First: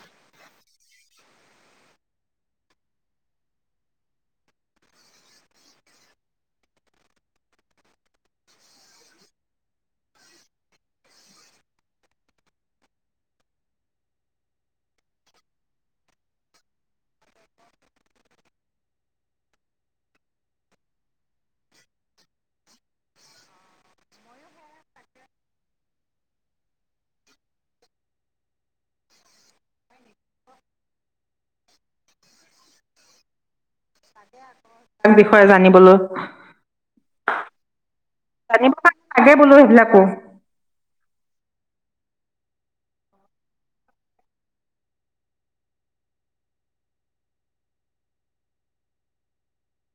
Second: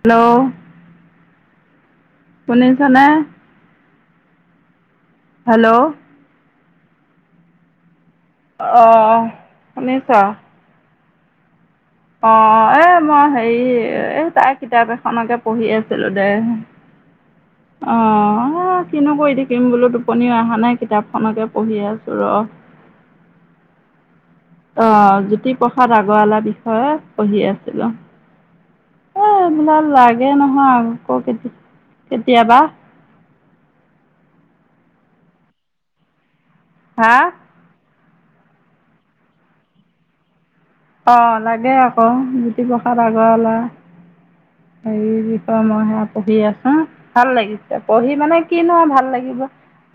Hello শুনিছানে hello অ শুনিছ আহ এ মই হেৰি এ তাই কিতাপ এখনকে পঢ়ি আছিলো দে আহ কিনো কৰি থাকিম বোলো টোপনিও অহা নাই কিতাপখনকে পঢ়ি আছো ৰ অহ জ্যোতিপ্ৰসাদ আগৰৱালাৰ বিষয়ে পঢ়ি আছিলো এই এইবিলাক লাগে নহয় আকৌ কেতি কেতিয়াবা তাৰ বিষয়ে জানিবলৈ হা তাকে লাগে বোলো সেইবিলাকো অ লাগে আকৌ জ্যোতিপ্ৰসাদ আগৰৱালা হে বিষয়ে মই সেয়া পঢ়ি আছো ভাল লাগিছে পঢ়ি মানে কি নহয় ভাল লাগিব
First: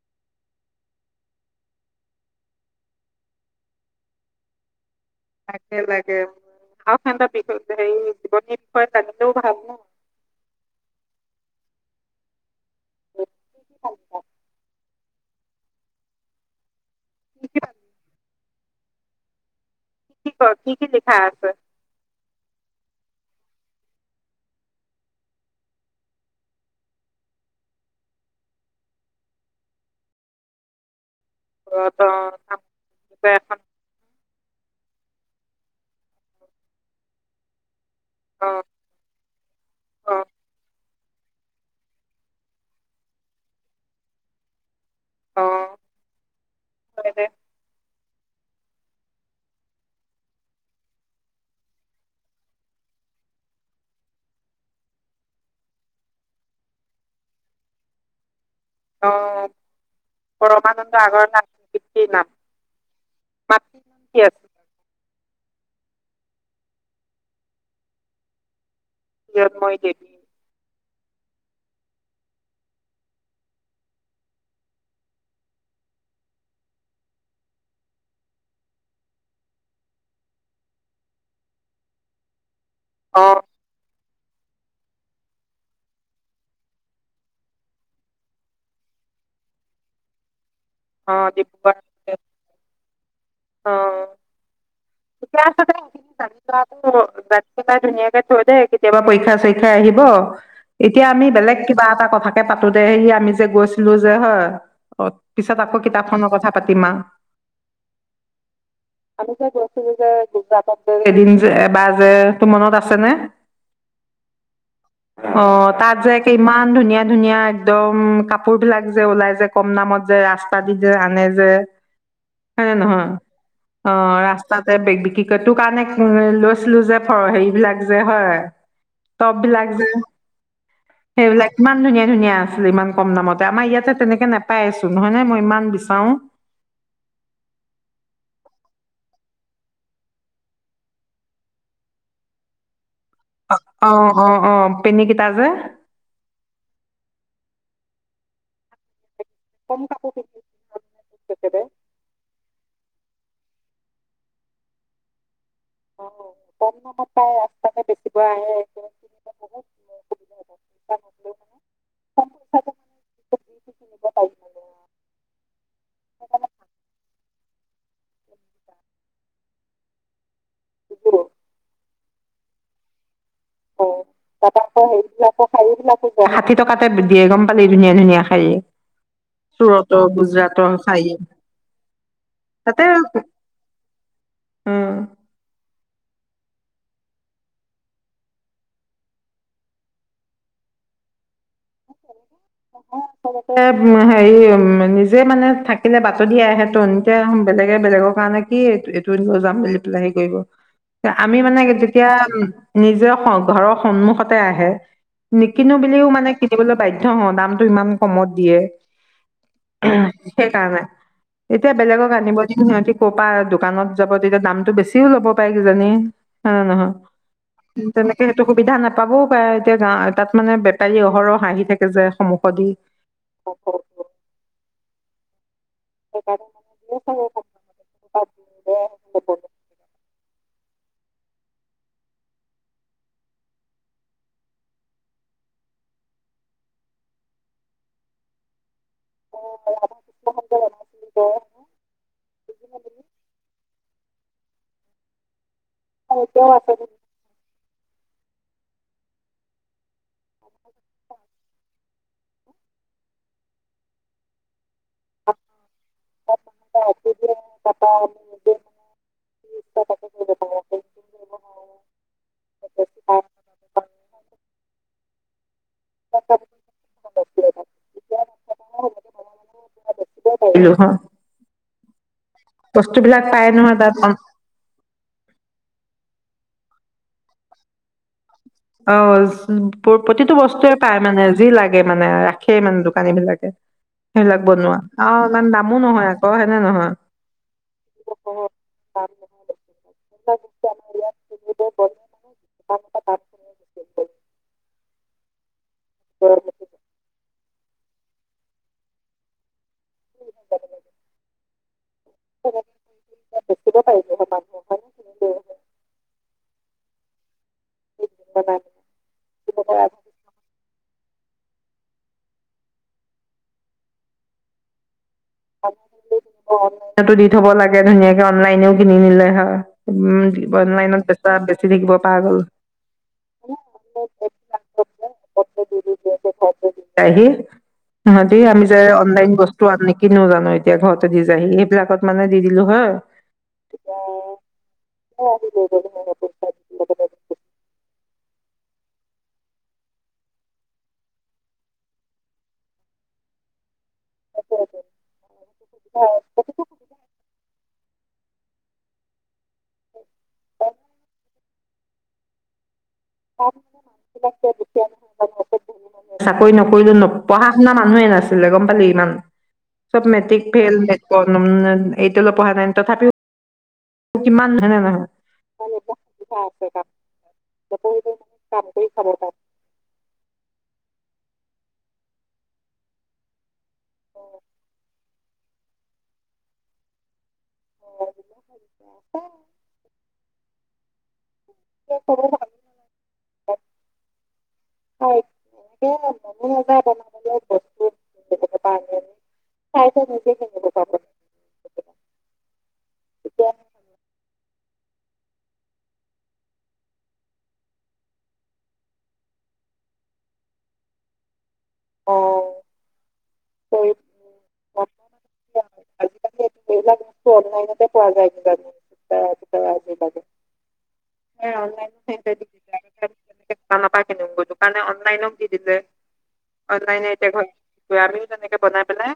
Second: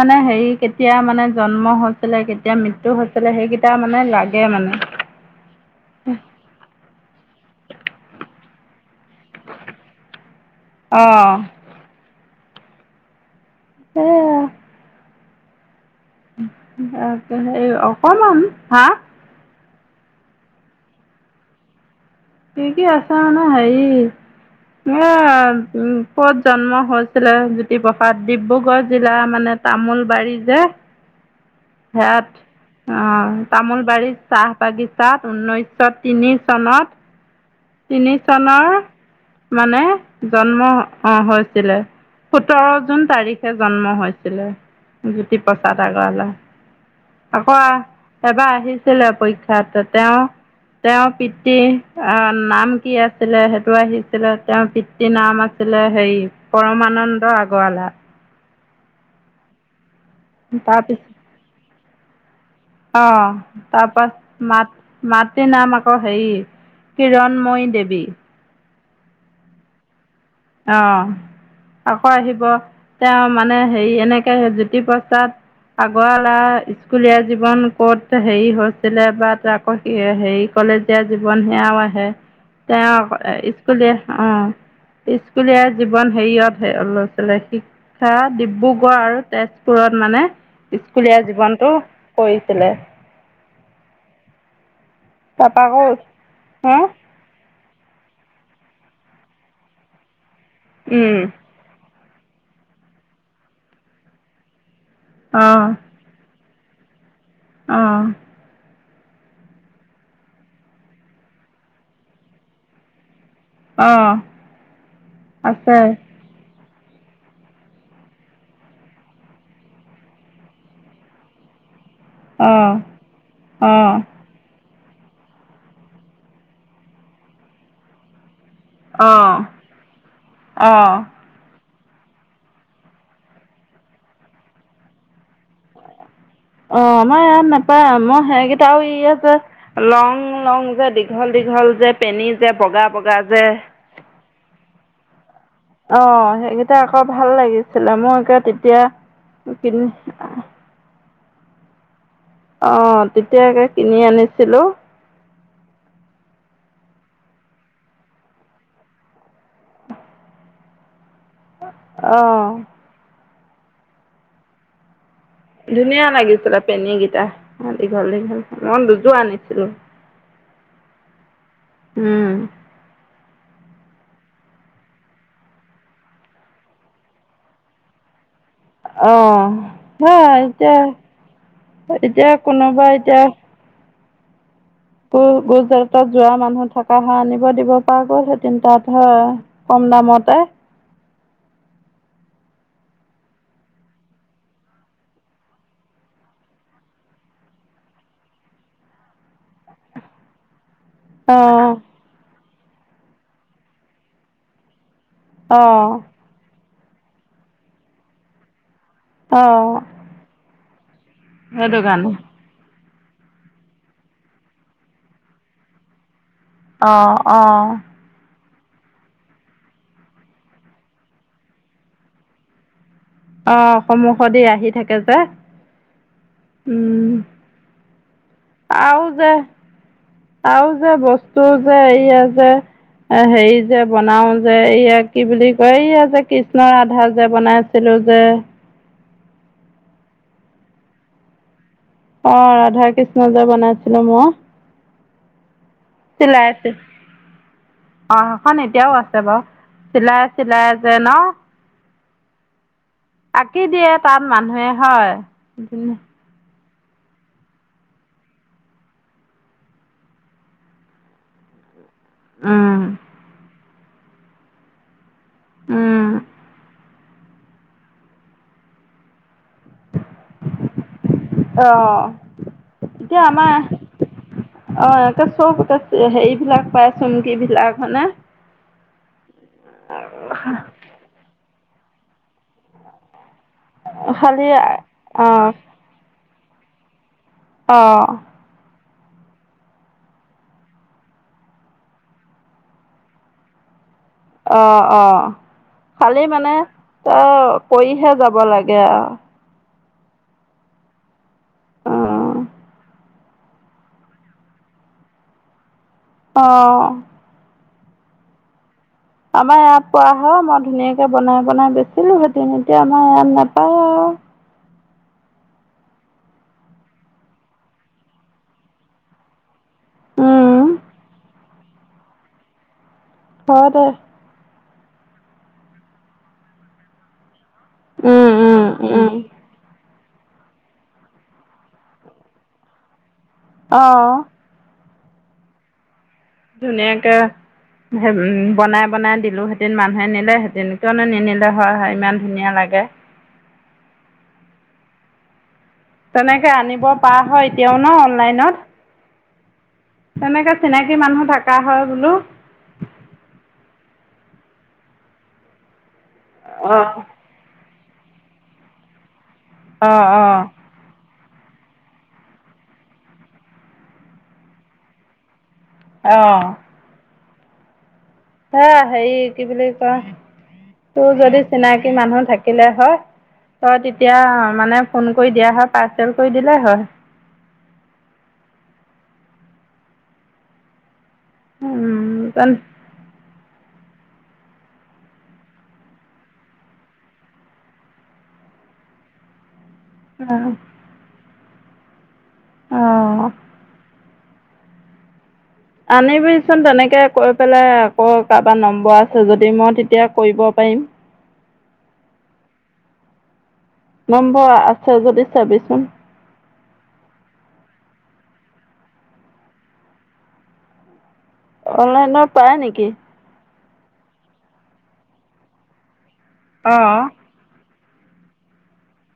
মানে হেৰি কেতিয়া মানে জন্ম হৈছিলে কেতিয়া মৃত্যু হৈছিলে সেইকেইটা মানে লাগে মানে [unintelligible] সেই হয় তাতকৈও ভাল ন অঁ এইয়া ত হে অকমান হাঁ কি ক কি কি লিখা আছে? কি কি আছে মানে হেৰি এ য়া, কত জন্ম হৈছিলে জ্যোতিপ্ৰসাদ ডিব্ৰুগড় জিলা, মানে তামোলবাৰী যে সেয়া ত অহ তামোলবাৰীত চাহ বাগিচাত ঊনৈছশ তিনি চনত তিনি চনৰ মানে জন্ম আহ হৈছিলে সোতৰ জুন তাৰিখে জন্ম হৈছিলে জ্যোতিপ্ৰসাদ আগৰবালা আকৌ এবাৰ আহিছিলে পৰীক্ষাত তেওঁ তেওঁৰ পিতৃ আহ নাম কি আছিলে, সেইটো আহিছিলে তেওঁৰ পিতৃ নাম আছিলে হেৰি পৰমানন্দ আগৰৱালা। অ তাৰপিছ পৰমানন্দ আগৰৱালা [unintelligible] অ তাৰপা মাত মাতৃ নাম আকৌ হেই কিৰণময়ী দেৱী কিৰণময়ী দেৱী অ আকৌ আহিব, তেওঁ মানে হেৰি এনেকে জ্যোতিপ্ৰসাদ আগৰৱালা স্কুলীয়া জীৱন ক'ত হেৰি হৈছিলে বা আকৌ হে কলেজীয়া জীৱন সেয়াও আহে তেওঁ আক এ স্কুলীয়া অ স্কুলীয়া জীৱন হেৰিয়ত হে লৈছিলে শিক্ষা ডিব্ৰুগড় আৰু তেজপুৰত মানে। স্কুলীয়া জীৱনতটো কৰিছিলে। অ ইতিহাসতে তাৰপৰা আকৌ হা গ এতিয়াৰ ধুনীয়াকে থৈ দে কেতিয়াবা পৰীক্ষা চৰিক্ষা আহিব। এতিয়া আমি বেলেগ কিবা এটা কথা। কথাকে পাতোঁতে সে আমি যে গৈছিলোঁ যে হয়। অ পিছত আকৌ কিতাপ খনৰ কথা। পাতিম আউ আহ কালিকে যে। যে গুজৰাটত যে এদিন যে এবাৰ যে তোৰ মনত আছে নে অঁ অ আছে তাত যে কি ইমান ধুনীয়া ধুনীয়া একদম কাপোৰ বিলাক যে ওলাই যে কম দামত যে ৰাস্তা দি যে আনে যে। হয় নে অঁ নহয় অ অঁ ৰাস্ত তে বে বিক্ৰী কৰে তোৰ কাৰণে লৈছিলোঁ যে হেৰি বিলাক যে হয় টপ আহ বিলাক যে অ সেইবিলাক ইমান ধুনীয়া ধুনীয়া আছিলে ইমান কম দামতে আমাৰ ইয়াতে তেনেকে নোপাই চোন নহয় নে মই ইমান বিচাৰোঁ অ আমাৰ ইয়াত নাপা মই সেইকেইটাও ই যে লং লং যে দীঘল দীঘল যে পেনী যে বগা বগা। যে অ অ অ পেনি কেইটা যে অ সেইকেইটা আকৌ ভাল লাগিছিলে মোৰ আকৌ তেতিয়া কি তেখেতে অ তেতিয়াযে কিনি আনিছিলোঁ অ কম দামত পাই ৰাস্তাতে বেছিব আহে যে অহ [inaudible] ধুনিয়া লাগিছিলে পেনী গীতা অ দীঘল দীঘল মই দুযোৱা আনিছিলোঁ [inaudible] উম ৌাক [inaudible] শাৰী বিলাক ষাঠি টকাতে দিয়ে গম পালি ধুনীয়া ধুনীয়া শাড়ী। আহ হা এতিয়া শাৰী এতিয়া তাতে কোনোবা এতিয়া উম অ' বজাৰ হত যোৱা মানুহ থকা সা আনিব দিব পৰা গ'ল। সেই তিন তাত হয়। কম দামতে। আচলতে হেৰি উ নিজে মানে থাকিলে বাতৰি আহে ত এতিয়া বেলেগে বেলেগৰ কাৰণে কি এইটো লৈ যাম বুলিলে পেলাই সি কৰিব আমি অ মানে যেতিয়া উ নিজে ঘৰৰ সন্মুখতে আহে। অ নিকিনো বুলিও মানে। বাধ্য হ ও দ টো ইমান কমত দিয়ে। অ সেইকাৰণে। এতিয়া সেইটো বেলেগক কাৰণে আনিব য সিহঁতি। ক'ৰ পা দোকানত যাব তেতিয়া দামতটো বেছিও ল'ব পাৰে কিজানি। হয় নে নহয় অহ, অহ। তেনেকে সুবিধা নাপাবও কাৰ এতিয়া গা তাত মানে বেপাৰী অহৰহ হাঁহি থাকে যে সম কদি [inaudible] অ' সমুখ দি আহি থাকে যে। উম সেইকাৰণে মানে আৰু যে চ আৰু যে বস্তু যে এইয়া যে হেৰি যে বনাও যে এইয়া কি বুলি কয় এইয়া যে কৃষ্ণৰ আধা যে বনাইছে। বনাইছিলো যে অ' অ' ৰাধা কৃষ্ণ যে বনাইছে। ল'ম। আৰু এতিয়াও অ' এখন এতিয়াও আছে বাৰু চিলাই চিলাই যে ন আঁকি দিয়ে তাত মানুহে। হয়। [unintelligible] [unintelligible] উম [unintelligible] উম তাৰপিছত। অ' এতিয়া বস্তুবিলাক পাই নহয় তাত আমাৰ আহ এ চব। সেইবিলাক পাই চুমকী বিলাকমানে। অ' প্ৰতিটো বস্তুয়ে পায় মানে যি লাগে। লাগে মানে ৰাখেই মানে দোকানী বিলাকে সেইবিলাক খালি বনোৱা অ ইমান দামো নহয় অ অ হেনে নহয় অ তাত ইয়াৰ [unintelligible] আছে অ‌ অ খালি মানে ত কৰিহে যাব লাগে আ লাগে [inaudible] পাই হ মানহ হয় ন অঁ ক বাদ আমাৰ ইয়াত কৰা হয় মই ধুনীয়াক কে বনাই বনাই বেচিলো হেতেন এতিয়া আমাৰ ইয়াত নাপায় আৰু ফনতো দি থব লাগে ধুনীয়াকে অনলাইনেও কিনি নিলে হয় উমন উম বনোৱাই নাই এনে চেষ্টা চি থাকিব পাগ'ল থ দে পদ্ধতি খ দ আহি মই উম যে আমি উম যে উম অনলাইন বস্তু আপলোড কিনো জানো এতিয়া ঘৰতে দি যাইহি সেইবিলাকত মানে দি দিলো হয় অহহ অ হহৈ যাব আজি ধুনীয়াকৈ বনাই বনাই দিলোঁ সেঁতেন মানুহে নিলেহেঁতেন কিয়নো নিনিলে হয় হয় ইমান ধুনীয়া লাগে অ তেনেকে আনিব পৰা হয় কিন ন অনলাইনত? তেনেকে চিনাকী মানুহ থকা হয় বোলো গু ছি আহিলো হয় [unintelligible] চাকৰি অ নকৰিলো ন পঢ়া যোৱা মানুহে নাছিলে গম পালি ইমান অ চব অ মেট্ৰিক ফেল এইটো অলপ পঢ়া টাইম তথাপিও কিমান হয় নে নহয়‌? অহ হয় হেৰি কি বুলি কয় তোৰ যদি চিনাকি মানুহ থাকিলে হয়। তই তেতিয়া মানে। ফোন কৰি দিয়া হয় পাৰ্চেল কৰি দিলেই হয়। অ আহিলে হয়। উম কঢয়। হয় বেলেগৰ পৰা আনি আনি। চাই নিজে নিব পাব। আহ। আনিবিচোন তেনেকে কৈ পেলাই আকৌ কাৰোবাৰ নম্বৰ আছে যদি মই তেতিয়া কৰিব পাৰিম। অহ। নম্বৰ আছে যদি চাৰাবিচোন। অনলাইনতে পোৱা যায়ে অনলাইনৰ পাই। দোকান পাই কিনি দোকানে অনলাইন নত দি দিলে। অ অনলাইনট এতিয়া হ'ল। কাৰনেকে বনাই পেলাই।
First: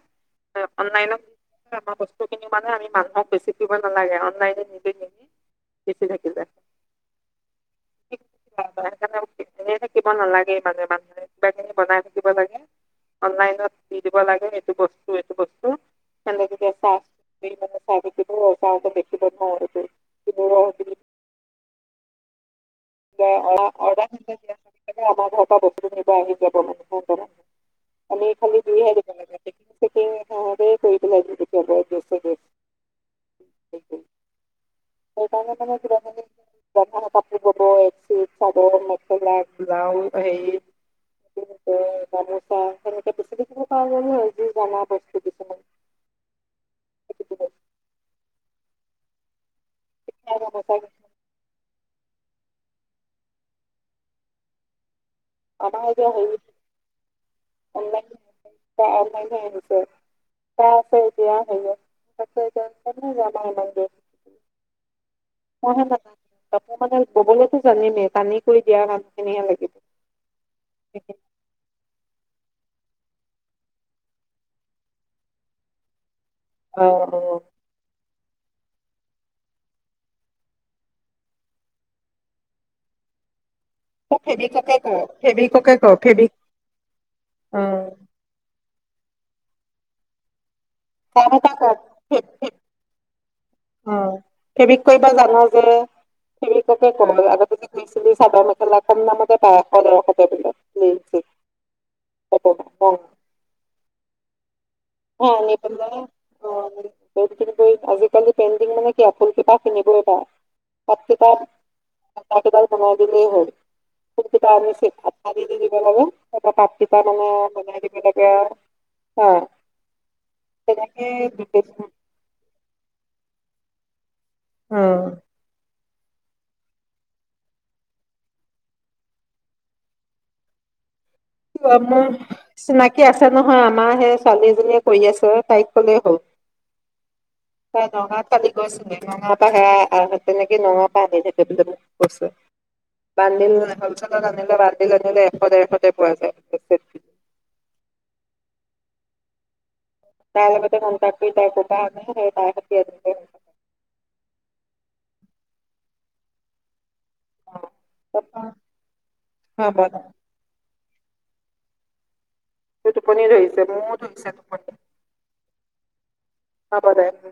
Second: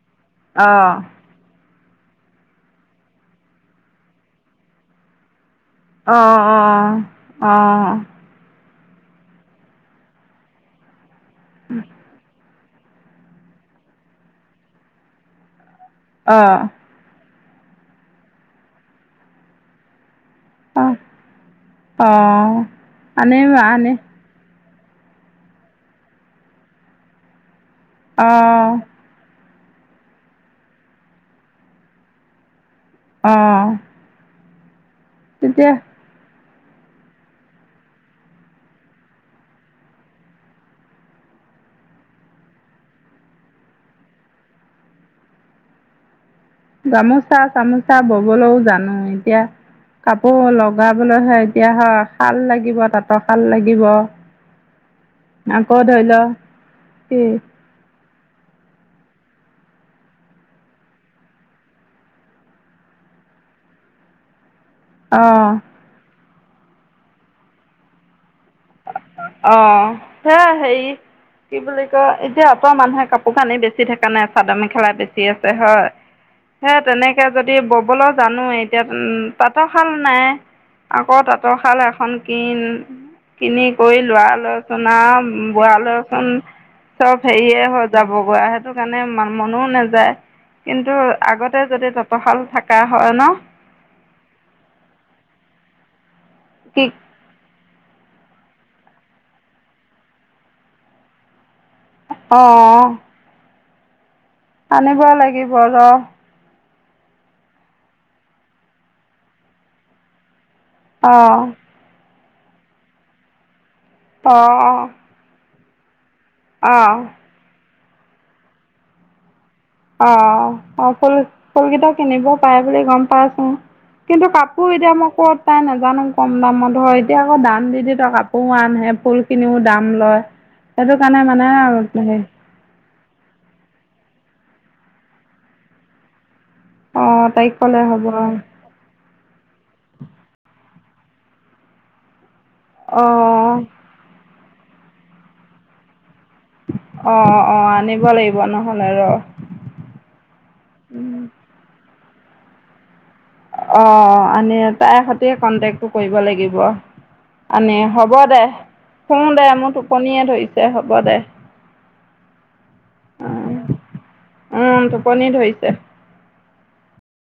অ অনলাইন। ইয়াৰ পৰা বস্তুখিনি। মানে আমি মানুহক বেছি কৰিব নালাগে অনলাইনে নিদি নিমি। অঁ অঁ অঁ। সেইকাৰে এনে থাকিব নালাগে মানে মানুহে। বনাই থাকিব লাগে অনলাইনত দি দিব লাগে এইটো বস্তু এইটো বস্তু। অ তেনেকেকে চাই। ম চাগো চা দেখিবন ন। আহ আহ। অ অ দিয়। আমাৰ ঘৰ পৰা বস্ত নিবা আহি যাব মানে। অ আমি খালি‌ দি আহো তেনেকে। ক আহঁ। সেইকাৰ মানে। য কাপ। এক চাদৰ মেখেলা গা হেৰি গামোচা সেনেকে বেছিকিব প যায় ন যি জা বস্তু কিছুমান। গামোচা চামোচা ববলৈও জানো এতিয়া। কাপোৰ লগাবলৈ হে এতিয়া শাল লাগি লাগিব তাঁতশাল লাগিব আকৌ ধৰি লও কি তাৰ মানে নিছে ক আতি আহতি ন ন যমাই ল [unintelligible] অ কথা মানে কথা কবলৈতো জানিমে মেকানিক অ সে হেৰি কি বুলি কয় এতিয়াতৰ মানুহে কাপোৰ কানি বেছি থকা নাই চাদৰ মেখেলা বেছি আছে হয় হে তেনেকে যদি ববলৈ জানো এতিয়া তাঁতৰ শাল নাই আকৌ তাঁতৰশাল এখন কিন কিনি কৰি ল'ৰা লৰাচোন আৰু বোৱালৈ চোন চব হেৰিয়ে হৈ যাবগে সেটো কাৰণে মনও নাযায় কিন্তু কাম এটা আগতে যদি কৰক তাঁতৰশাল থকা হয় ন অ ফ্ৰেবিক কৰিব জাব যে ঠিক আছে কি কেইদিনমানৰ আগত যদি মিস্ক মেখেলা চাদৰ খনতে বাৰ শ তেৰ শ কৈ দিলে অ আনিব লাগিব ৰ আজিকালি পেইণ্টিং মানে কিতাপ কিনিবলৈ পায় তাপ কিতাত [inaudible] তাকে তাৰ বনাই দিলে হ'ল অঁ স [inaudible] দি দিব লাগে এটা পাত অঁ কিটা অঁ মানে বনাই একে তাকে অ অ অ ফুল ফুলকেইটা কিনিবও পাৰে বুলি গম পাইচোন কিন্তু কাপোৰ এতিয়া উম। মই ক'ত পাম জানো কম দামত হয় এতিয়া আকৌ দাম দি দি ত কাপোৰও আন ফুল খিনিও দাম লয় কাৰণে মানে ক মোৰ হে চিনাকি আছে নহয় আমাৰ সেই ছোৱালী কৰি আছে তাইক কলেই হ'ল অ তাইক কলে হ'ব আৰু তাকে হে আ তেনেকে নগাঁও পৰা বহুত নতুন নতুন কাপোৰ লৈছে বানন্ধিল অ', হ'ল চেলত আনে [inaudible] বাৰিল দে [unintelligible] পোৱা যায় হেনেকে তাই লগতে কন্তেক কৰিবা কবা আকৌ ন হ ত হত আে [inaudible] অ আনে তাইৰ সৈতে কন্টেকটো কৰিব লাগিব আনে হ'ব দে শুওঁ দে মোৰ টোপনিয়ে ধৰিছে হ হব দে টোপনি ধৰিছে ম ধৰিছে টোপনি উম, টোপনি ধৰিছে। হব দেই